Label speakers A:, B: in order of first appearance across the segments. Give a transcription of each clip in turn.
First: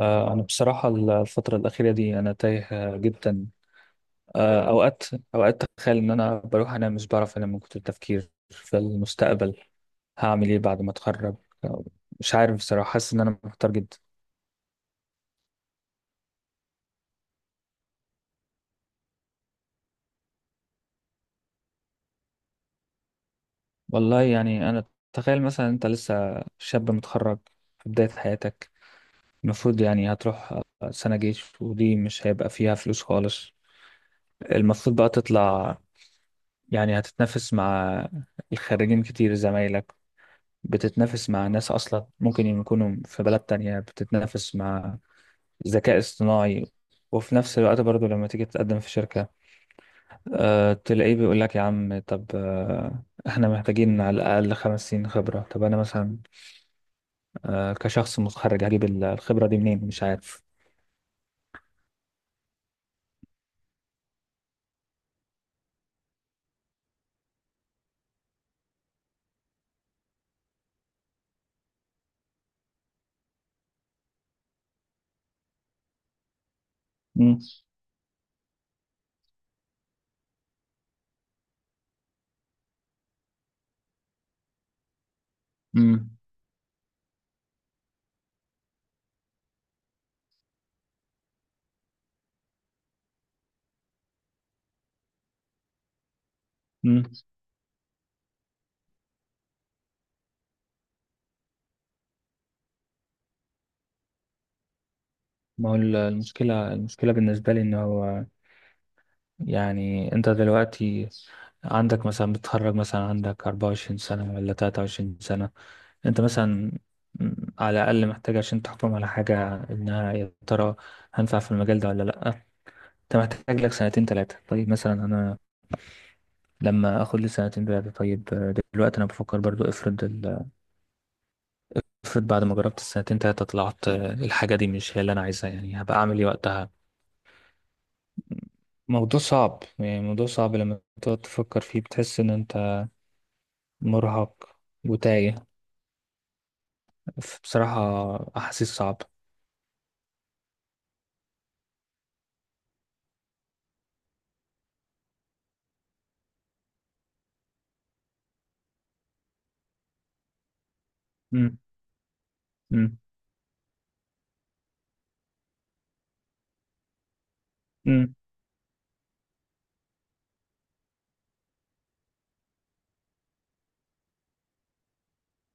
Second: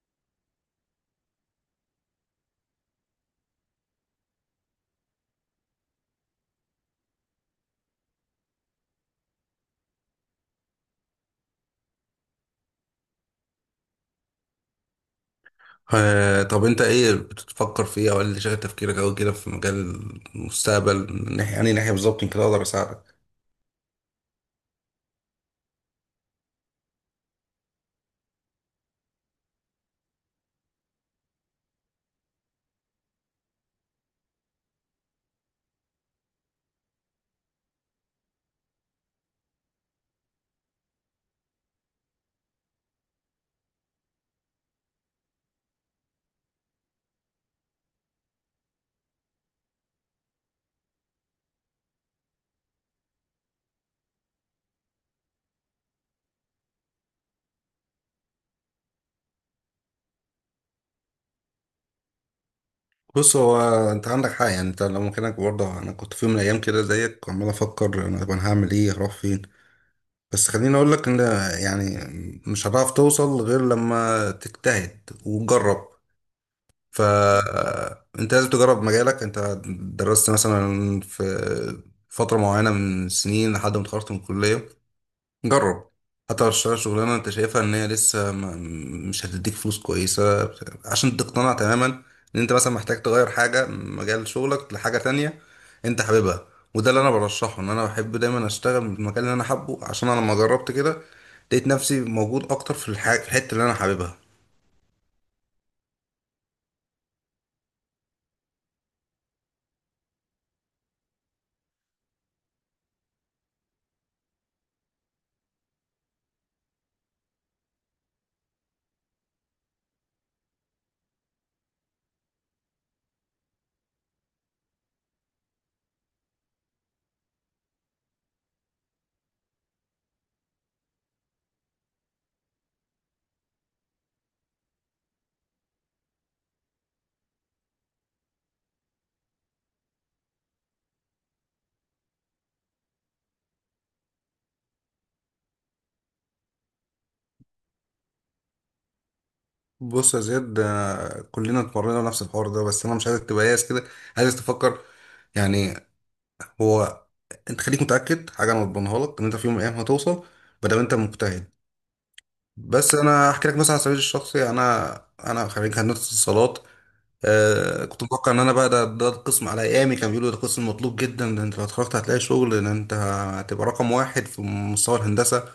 A: أنا بصراحة الفترة الأخيرة دي أنا تايه جدا. أوقات أوقات أتخيل إن أنا بروح أنام، مش بعرف أنام من كتر التفكير في المستقبل. هعمل إيه بعد ما أتخرج؟ آه، مش عارف بصراحة، حاسس إن أنا محتار جدا.
B: طب انت ايه بتفكر في ايه او ايه اللي شغل تفكيرك او كده في مجال المستقبل من ناحيه ناحيه بالظبط يمكن اقدر اساعدك.
A: والله يعني أنا، تخيل مثلا أنت لسه شاب متخرج في بداية حياتك. المفروض يعني هتروح سنة جيش، ودي مش هيبقى فيها فلوس خالص. المفروض بقى تطلع، يعني هتتنافس مع الخريجين كتير زمايلك، بتتنافس مع ناس أصلا ممكن يكونوا في بلد تانية، بتتنافس مع ذكاء اصطناعي. وفي نفس الوقت برضو لما تيجي تقدم في شركة تلاقيه بيقول لك يا عم، طب احنا محتاجين على الأقل 5 سنين خبرة. طب أنا مثلا كشخص متخرج هجيب الخبرة دي منين؟ مش عارف.
B: بص هو انت عندك حق، يعني انت لو مكانك برضه انا كنت في يوم من الايام كده زيك وعمال افكر انا طب انا هعمل ايه هروح فين. بس خليني اقول لك ان يعني مش هتعرف توصل غير لما تجتهد وتجرب،
A: مم.
B: فانت لازم تجرب مجالك. انت درست مثلا فتره معينه من سنين لحد ما اتخرجت من الكليه. جرب،
A: مم.
B: حتى لو تشتغل شغلانة انت شايفها ان هي لسه ما مش هتديك فلوس كويسة، عشان تقتنع تماما ان انت مثلا محتاج تغير حاجة من مجال شغلك لحاجة تانية انت حاببها. وده اللي
A: مم.
B: انا برشحه، ان انا بحب دايما اشتغل في المكان اللي انا حابه، عشان انا لما جربت كده لقيت نفسي موجود اكتر في الحتة اللي انا حاببها.
A: ما هو المشكلة بالنسبة لي إن هو، يعني انت دلوقتي عندك، مثلا بتتخرج مثلا عندك 24 سنة ولا 23 سنة. انت مثلا على الأقل محتاج عشان تحكم على حاجة انها يا ترى هنفع في المجال ده ولا لأ. انت محتاج لك سنتين تلاتة. طيب مثلا انا لما اخد لي سنتين تلاتة، طيب دلوقتي انا بفكر برضو، افرض بعد ما جربت السنتين تلاتة طلعت الحاجة دي مش هي اللي انا عايزها، يعني هبقى اعمل ايه وقتها؟ موضوع صعب، يعني موضوع صعب، لما تقعد تفكر فيه بتحس ان انت مرهق وتايه. بصراحة أحاسيس صعبة.
B: بص يا زياد، كلنا اتمرنا نفس الحوار ده، بس انا مش عايزك تبقى ياس كده، عايزك تفكر. يعني هو انت خليك متأكد حاجة انا بضمنها لك ان انت في يوم من الايام هتوصل بدل ما انت مجتهد.
A: مم.
B: بس
A: مم.
B: انا احكي لك مثلا على سبيل الشخصي، انا انا خريج هندسه اتصالات. آه، كنت
A: مم.
B: متوقع ان انا بقى ده القسم على ايامي، كان بيقولوا ده قسم مطلوب جدا، ده انت لو اتخرجت هتلاقي شغل، ده انت هتبقى رقم واحد في مستوى الهندسه.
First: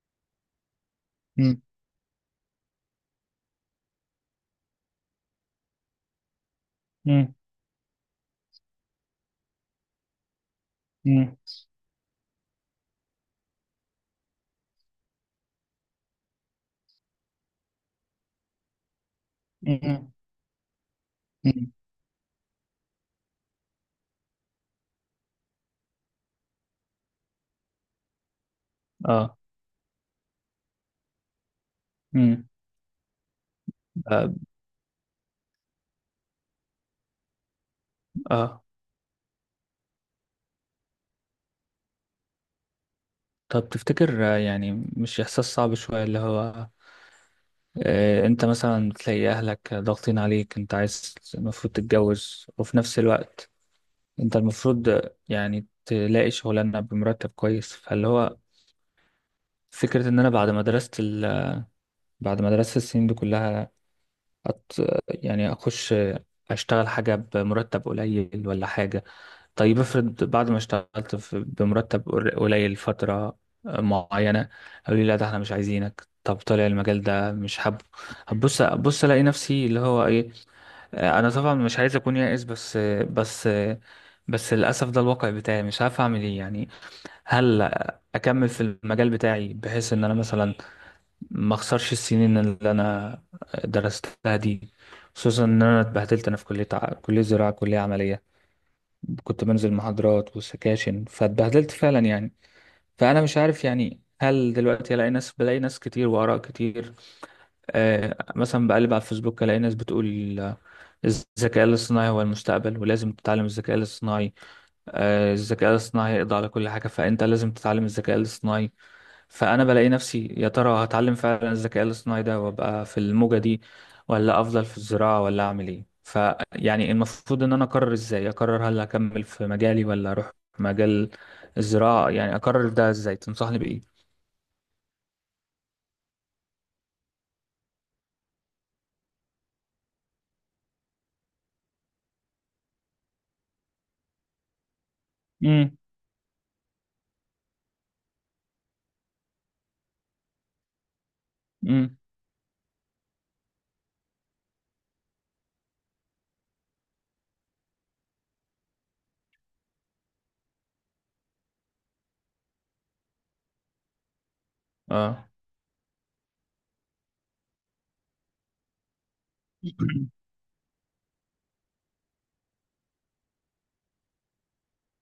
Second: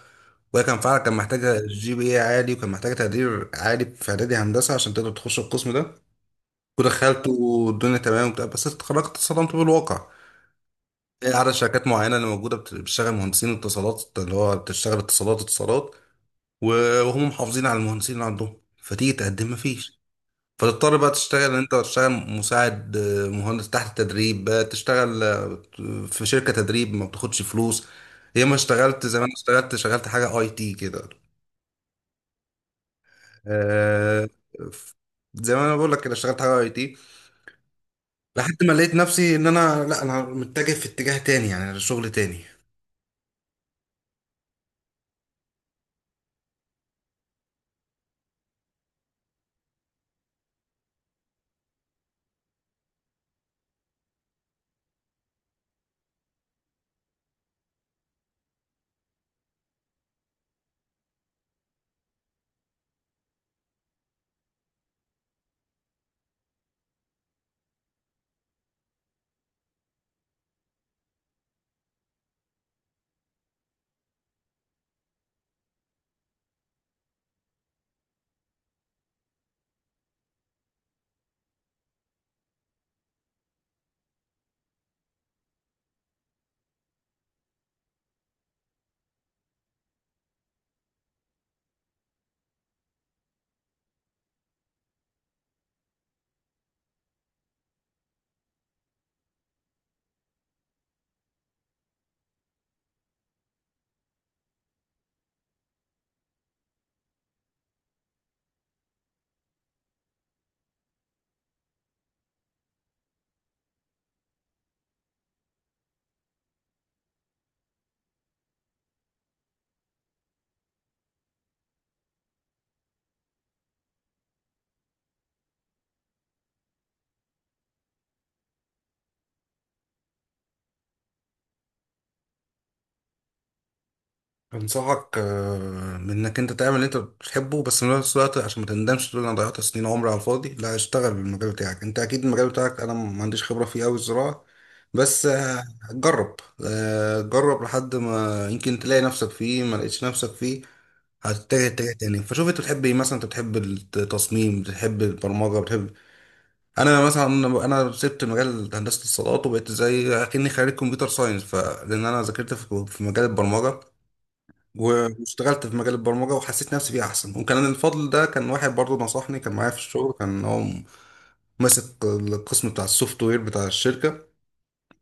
B: وهي كان فعلا كان
A: مم.
B: محتاجه جي بي اي عالي، وكان محتاجه تقدير عالي في اعدادي هندسه عشان تقدر تخش القسم ده. ودخلت
A: مم.
B: والدنيا تمام وبتاع، بس اتخرجت اتصدمت بالواقع. إيه،
A: مم.
B: عدد شركات معينه اللي موجوده بتشتغل مهندسين اتصالات، اللي هو بتشتغل اتصالات اتصالات، وهم محافظين على المهندسين اللي عندهم، فتيجي تقدم مفيش.
A: مم.
B: فتضطر بقى تشتغل،
A: مم.
B: انت تشتغل مساعد مهندس تحت تدريب، بقى تشتغل في شركة تدريب ما بتاخدش فلوس. يا ما اشتغلت زمان،
A: اه.
B: اشتغلت شغلت حاجة اي تي كده.
A: مم.
B: آه،
A: اه.
B: ف- زي ما انا بقول لك كده اشتغلت حاجة اي تي لحد
A: آه.
B: ما لقيت نفسي ان انا لا انا متجه في اتجاه تاني يعني شغل تاني.
A: طب تفتكر، يعني مش إحساس صعب شوية اللي هو أنت مثلا تلاقي أهلك ضاغطين عليك، أنت عايز المفروض تتجوز، وفي نفس الوقت أنت المفروض يعني تلاقي شغلانة بمرتب كويس، فاللي هو فكرة إن أنا بعد ما درست بعد ما درست السنين دي كلها، أت... يعني اخش اشتغل حاجه بمرتب قليل ولا حاجه. طيب افرض بعد ما اشتغلت في، بمرتب قليل فتره معينه، قالوا لي لا، ده احنا مش عايزينك، طب طالع المجال ده مش حابه. هبص، ابص الاقي نفسي اللي هو ايه. انا طبعا مش عايز اكون يائس، بس بس للاسف ده الواقع بتاعي، مش عارف اعمل ايه يعني. هل اكمل في المجال بتاعي بحيث ان انا مثلا ما اخسرش السنين اللي انا درستها دي، خصوصا ان انا اتبهدلت. انا في كليه كليه زراعه، كليه عمليه. كنت بنزل محاضرات وسكاشن، فاتبهدلت فعلا يعني. فانا مش عارف يعني، هل دلوقتي الاقي ناس، بلاقي ناس كتير واراء كتير. آه، مثلا بقلب على الفيسبوك الاقي ناس بتقول الذكاء الاصطناعي هو المستقبل، ولازم تتعلم الذكاء الاصطناعي. آه، الذكاء الاصطناعي هيقضي على كل حاجه، فانت لازم تتعلم الذكاء الاصطناعي. فانا بلاقي نفسي، يا ترى هتعلم فعلا الذكاء الاصطناعي ده وابقى في الموجة دي، ولا افضل في الزراعة، ولا اعمل ايه؟ فيعني المفروض ان انا اقرر، ازاي اقرر هل اكمل في مجالي ولا اروح مجال الزراعة؟ يعني اقرر ده ازاي؟ تنصحني بايه؟
B: انصحك بانك انت تعمل اللي انت بتحبه، بس في نفس الوقت عشان ما تندمش تقول انا ضيعت سنين عمري على الفاضي، لا اشتغل بالمجال بتاعك. انت اكيد المجال بتاعك انا ما عنديش خبرة فيه قوي، الزراعة، بس
A: امم.
B: جرب. جرب لحد ما يمكن تلاقي نفسك فيه، ما لقيتش نفسك فيه هتتجه اتجاه
A: امم.
B: تاني. فشوف انت بتحب ايه، مثلا انت بتحب التصميم، بتحب البرمجة، بتحب. انا مثلا انا سبت مجال هندسة الصالات وبقيت زي اكني خريج كمبيوتر ساينس فلان، انا ذاكرت في مجال البرمجة
A: اه.
B: واشتغلت في مجال البرمجة وحسيت نفسي فيه أحسن. وكان الفضل ده كان واحد برضه نصحني، كان معايا في الشغل، كان هو ماسك القسم بتاع السوفت وير بتاع الشركة.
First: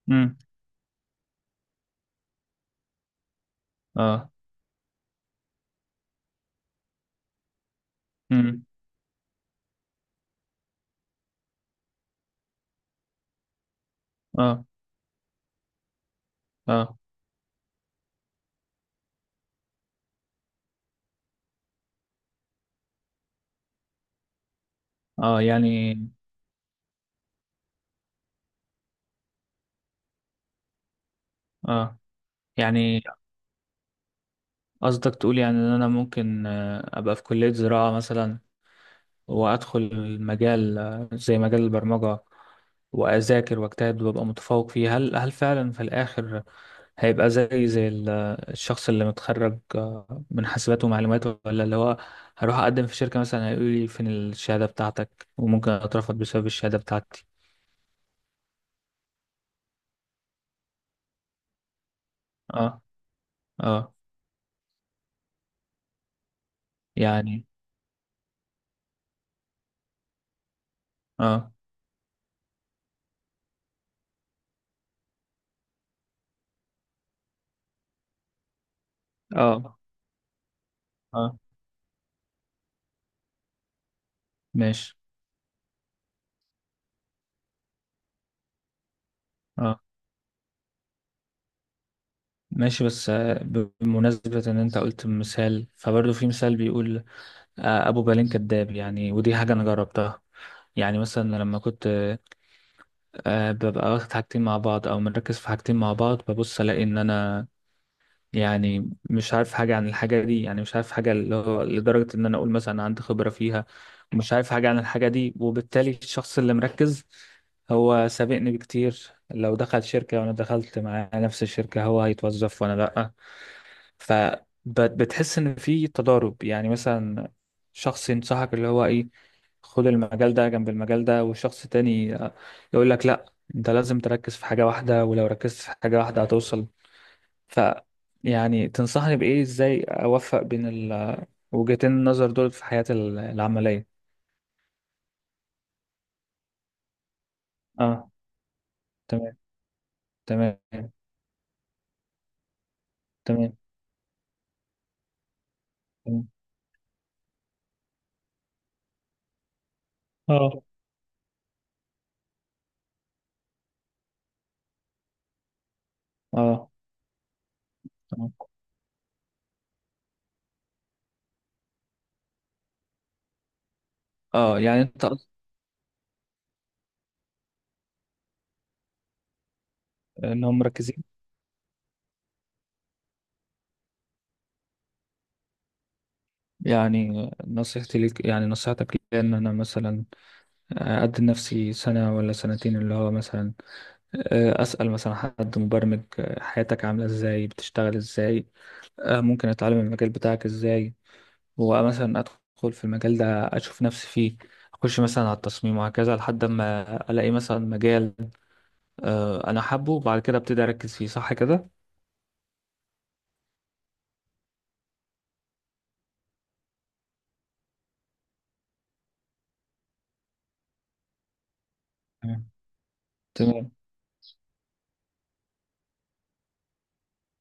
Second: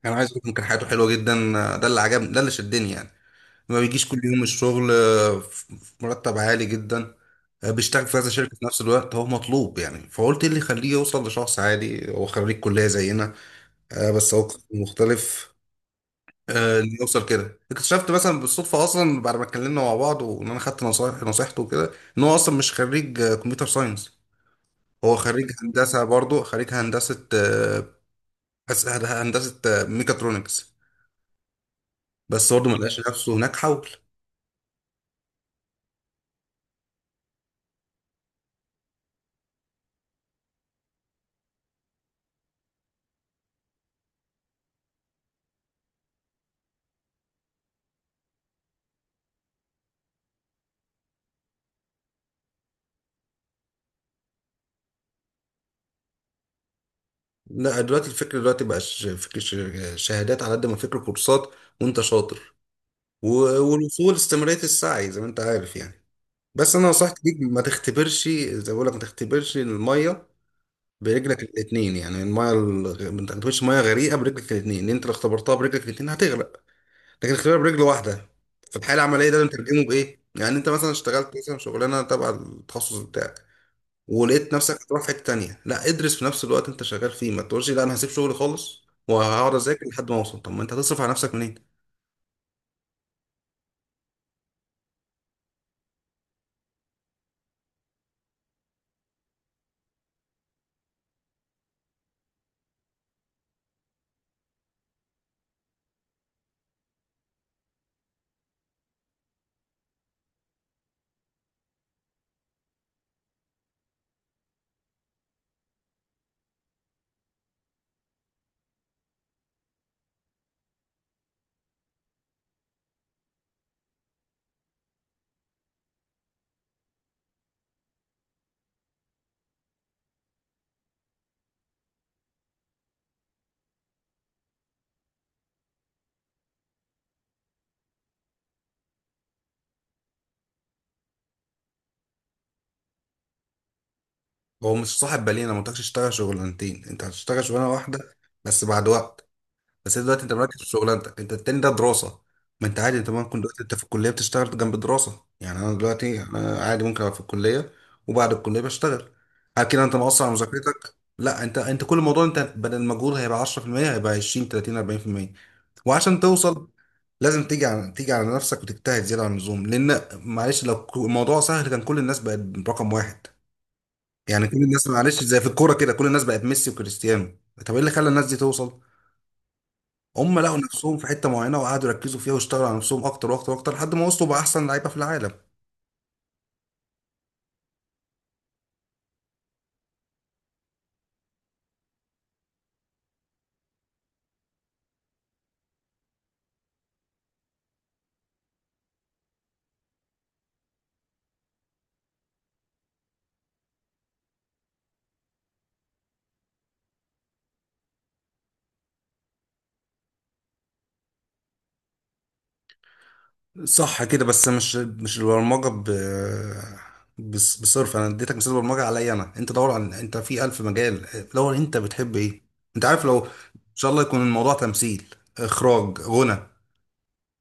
B: أنا عايز
A: امم.
B: أقول لك كان حياته حلوة جدا، ده اللي عجبني، ده اللي شدني يعني. ما بيجيش كل
A: اه.
B: يوم الشغل، في مرتب عالي جدا، بيشتغل في كذا شركة في
A: امم.
B: نفس الوقت، هو مطلوب يعني. فقلت إيه اللي يخليه يوصل لشخص عادي هو خريج كلية زينا؟ بس هو قسم
A: اه.
B: مختلف. اللي
A: اه.
B: يوصل كده اكتشفت مثلا بالصدفه اصلا بعد ما اتكلمنا مع بعض، وان انا خدت نصيحته وكده، ان هو اصلا مش خريج كمبيوتر ساينس، هو
A: اه.
B: خريج
A: يعني
B: هندسه برضه، خريج هندسه هندسه ميكاترونكس.
A: اه،
B: بس برضه ما لقاش
A: يعني
B: نفسه هناك، حول.
A: قصدك تقول يعني ان انا ممكن ابقى في كلية زراعة مثلا، وأدخل المجال زي مجال البرمجة، وأذاكر وأجتهد وأبقى متفوق فيه. هل فعلا في الآخر هيبقى زي الشخص اللي متخرج من حاسبات ومعلومات؟ ولا اللي هو هروح أقدم في شركة مثلا هيقول لي فين الشهادة بتاعتك، وممكن أترفض بسبب الشهادة بتاعتي؟
B: لا دلوقتي الفكر دلوقتي بقاش فكر شهادات، على قد ما فكر كورسات، وانت شاطر،
A: اه. اه
B: والوصول استمراريه السعي زي ما انت عارف يعني. بس انا نصيحتي ليك،
A: يعني.
B: ما تختبرش زي ما بقول لك، ما تختبرش الميه برجلك
A: اه.
B: الاثنين، يعني المايه الغ... ما تاخدش ميه غريقه برجلك الاثنين، اللي انت لو اختبرتها برجلك الاثنين هتغرق، لكن اختبار برجل واحده. في الحاله العمليه ده
A: اه.
B: بنترجمه بايه؟ يعني انت مثلا اشتغلت
A: اه.
B: مثلا شغلانه تبع التخصص بتاعك، ولقيت نفسك
A: ماشي.
B: هتروح في حته تانيه، لا ادرس في نفس الوقت انت شغال فيه. ما تقولش لا انا هسيب شغلي خالص وهقعد
A: اه
B: اذاكر لحد ما اوصل، طب ما انت هتصرف على نفسك منين؟
A: ماشي بس، بمناسبة إن أنت قلت مثال، فبرضه في مثال بيقول ابو بالين كداب، يعني ودي حاجه انا جربتها. يعني مثلا لما كنت ببقى واخد حاجتين مع بعض او مركز في حاجتين مع بعض، ببص الاقي ان انا يعني مش عارف حاجه عن الحاجه دي، يعني مش عارف حاجه، اللي هو لدرجه ان انا اقول مثلا عندي خبره فيها ومش عارف حاجه عن الحاجه دي. وبالتالي الشخص اللي مركز هو سابقني بكتير، لو دخل شركه وانا دخلت معاه نفس الشركه، هو هيتوظف وانا لا. فبتحس ان في تضارب، يعني مثلا شخص ينصحك اللي هو ايه، خد المجال ده جنب المجال ده، وشخص تاني يقول لك لا، انت لازم تركز في حاجة واحدة، ولو ركزت في حاجة واحدة هتوصل. ف يعني تنصحني بإيه؟ ازاي اوفق بين ال- وجهتين النظر دول في حياتي العملية؟
B: هو مش صاحب بالين، انا ما قلتلكش اشتغل شغلانتين، انت هتشتغل شغلانه
A: اه.
B: واحده بس بعد وقت.
A: تمام.
B: بس انت دلوقتي انت مركز
A: تمام.
B: في شغلانتك، انت التاني ده دراسه، ما انت عادي. انت ممكن
A: تمام.
B: دلوقتي انت في الكليه بتشتغل جنب الدراسه، يعني انا دلوقتي
A: تمام.
B: انا عادي ممكن ابقى في الكليه وبعد الكليه بشتغل. هل كده انت مقصر على
A: اه.
B: مذاكرتك؟ لا، انت كل موضوع انت بدل المجهود هيبقى 10%، هيبقى 20 30 40%. وعشان توصل
A: اه.
B: لازم تيجي
A: تمام.
B: على نفسك وتجتهد زياده عن اللزوم، لان معلش لو الموضوع سهل كان كل الناس بقت رقم واحد. يعني كل
A: اه، يعني
B: الناس،
A: انت
B: معلش، زي في الكوره كده كل الناس بقت ميسي وكريستيانو. طب ايه اللي خلى الناس دي توصل؟ هم لقوا
A: انهم
B: نفسهم
A: مركزين.
B: في حته معينه وقعدوا يركزوا فيها، واشتغلوا على نفسهم اكتر واكتر واكتر لحد ما وصلوا بقى احسن لعيبه في العالم.
A: يعني نصيحتي ليك، يعني نصيحتك ليا ان انا مثلا أدي لنفسي سنة ولا سنتين، اللي هو مثلا أسأل مثلا حد مبرمج حياتك عاملة إزاي، بتشتغل إزاي، ممكن أتعلم المجال بتاعك إزاي، ومثلا أدخل في المجال ده، أشوف نفسي فيه، أخش مثلا على التصميم، وهكذا لحد ما ألاقي مثلا مجال أنا حابه، وبعد كده أبتدي أركز فيه. صح كده؟
B: صح كده، بس مش البرمجه ب بصرف، انا اديتك مثال برمجه عليا انا، انت دور على، انت في الف مجال، دور انت بتحب ايه.
A: تمام.
B: انت عارف لو ان
A: تمام.
B: شاء الله يكون الموضوع تمثيل، اخراج، غنى،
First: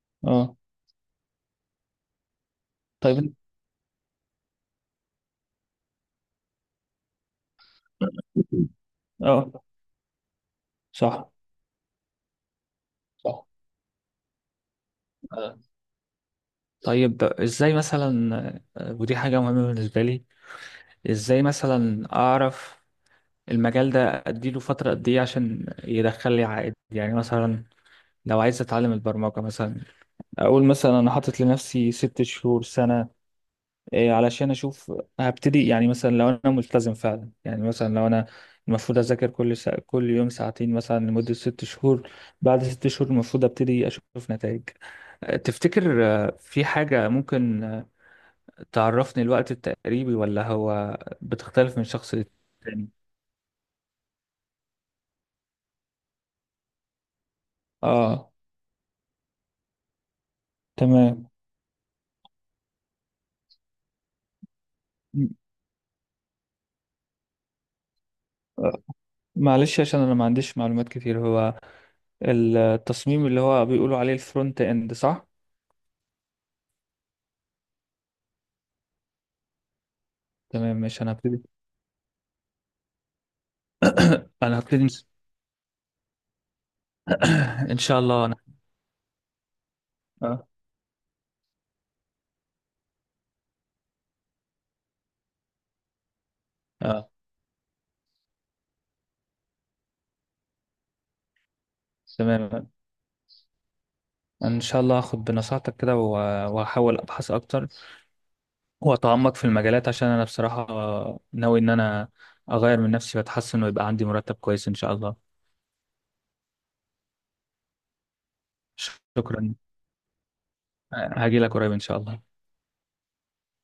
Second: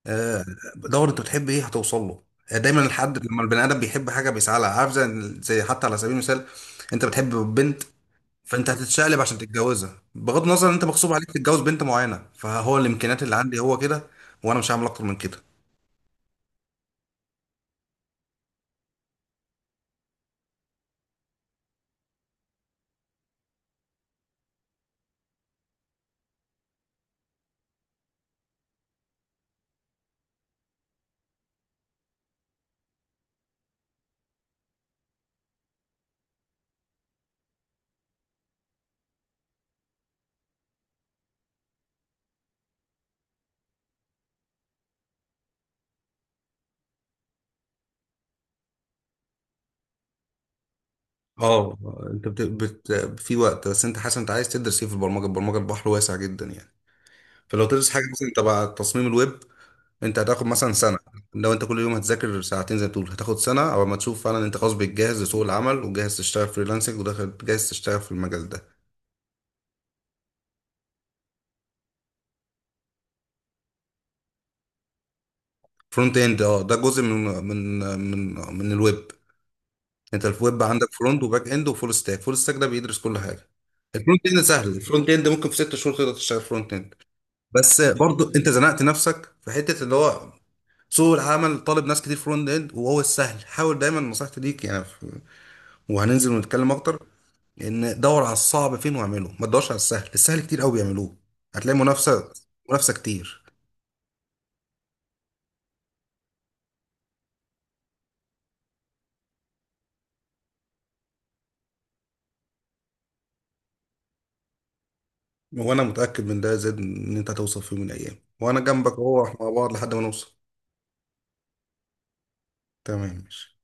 B: آه،
A: اه.
B: دور انت بتحب ايه هتوصل له. دايما
A: طيب
B: الحد لما البني ادم بيحب حاجه بيسعى لها، عارف، زي حتى على سبيل المثال انت بتحب بنت، فانت هتتشقلب عشان
A: اه.
B: تتجوزها، بغض النظر ان انت مغصوب
A: صح.
B: عليك تتجوز بنت معينه، فهو الامكانيات اللي
A: صح.
B: عندي هو كده، وانا مش هعمل اكتر من كده.
A: آه. طيب ازاي مثلا، ودي حاجة مهمة بالنسبة لي، ازاي مثلا اعرف المجال ده اديله فترة قد ايه عشان يدخل لي عائد؟ يعني مثلا لو عايز اتعلم البرمجة مثلا، اقول مثلا انا حاطط لنفسي 6 شهور سنة إيه علشان اشوف. هبتدي يعني مثلا لو انا ملتزم فعلا، يعني مثلا لو انا المفروض اذاكر كل كل يوم ساعتين مثلا لمدة 6 شهور. بعد 6 شهور المفروض ابتدي اشوف نتائج. أه، تفتكر في حاجة ممكن تعرفني الوقت التقريبي، ولا هو بتختلف
B: اه،
A: من شخص
B: انت بت...
A: للتاني؟
B: بت... في وقت، بس انت حاسس انت عايز تدرس ايه في البرمجه؟ البرمجه البحر واسع جدا يعني. فلو تدرس حاجه مثلا
A: اه.
B: تبع تصميم الويب، انت هتاخد مثلا سنه.
A: تمام.
B: لو انت كل يوم هتذاكر ساعتين زي ما بتقول، هتاخد سنه او ما تشوف فعلا انت خلاص بتجهز
A: م-
B: لسوق العمل وجاهز تشتغل فريلانسنج وداخل جاهز تشتغل في المجال ده.
A: آه، معلش عشان انا ما عنديش معلومات كتير، هو التصميم اللي هو بيقولوا عليه الفرونت اند، صح؟
B: فرونت اند، اه، ده جزء من الويب. انت في ويب
A: تمام
B: عندك
A: ماشي. انا
B: فرونت
A: هبتدي
B: وباك اند وفول ستاك، فول ستاك ده بيدرس كل حاجه. الفرونت اند
A: انا
B: سهل،
A: هبتدي
B: الفرونت اند ممكن في 6 شهور تقدر تشتغل فرونت اند.
A: ان
B: بس
A: شاء الله
B: برضو
A: انا.
B: انت زنقت نفسك في حته اللي هو
A: اه.
B: سوق العمل طالب ناس كتير فرونت اند، وهو السهل. حاول دايما نصيحتي ليك، وهننزل ونتكلم اكتر،
A: اه.
B: ان دور على الصعب فين واعمله، ما تدورش على السهل، السهل كتير قوي بيعملوه، هتلاقي منافسه،
A: تمام.
B: منافسه كتير.
A: ان شاء الله هاخد بنصيحتك كده، وهحاول ابحث اكتر واتعمق في المجالات، عشان انا بصراحة ناوي ان انا اغير من نفسي واتحسن، ويبقى عندي مرتب كويس ان شاء الله.
B: وانا متاكد من ده زاد ان انت هتوصل في يوم من الايام، وانا جنبك اهو، احنا مع
A: شكرا.
B: بعض لحد ما نوصل.
A: هاجي لك قريب ان شاء الله.
B: تمام ماشي.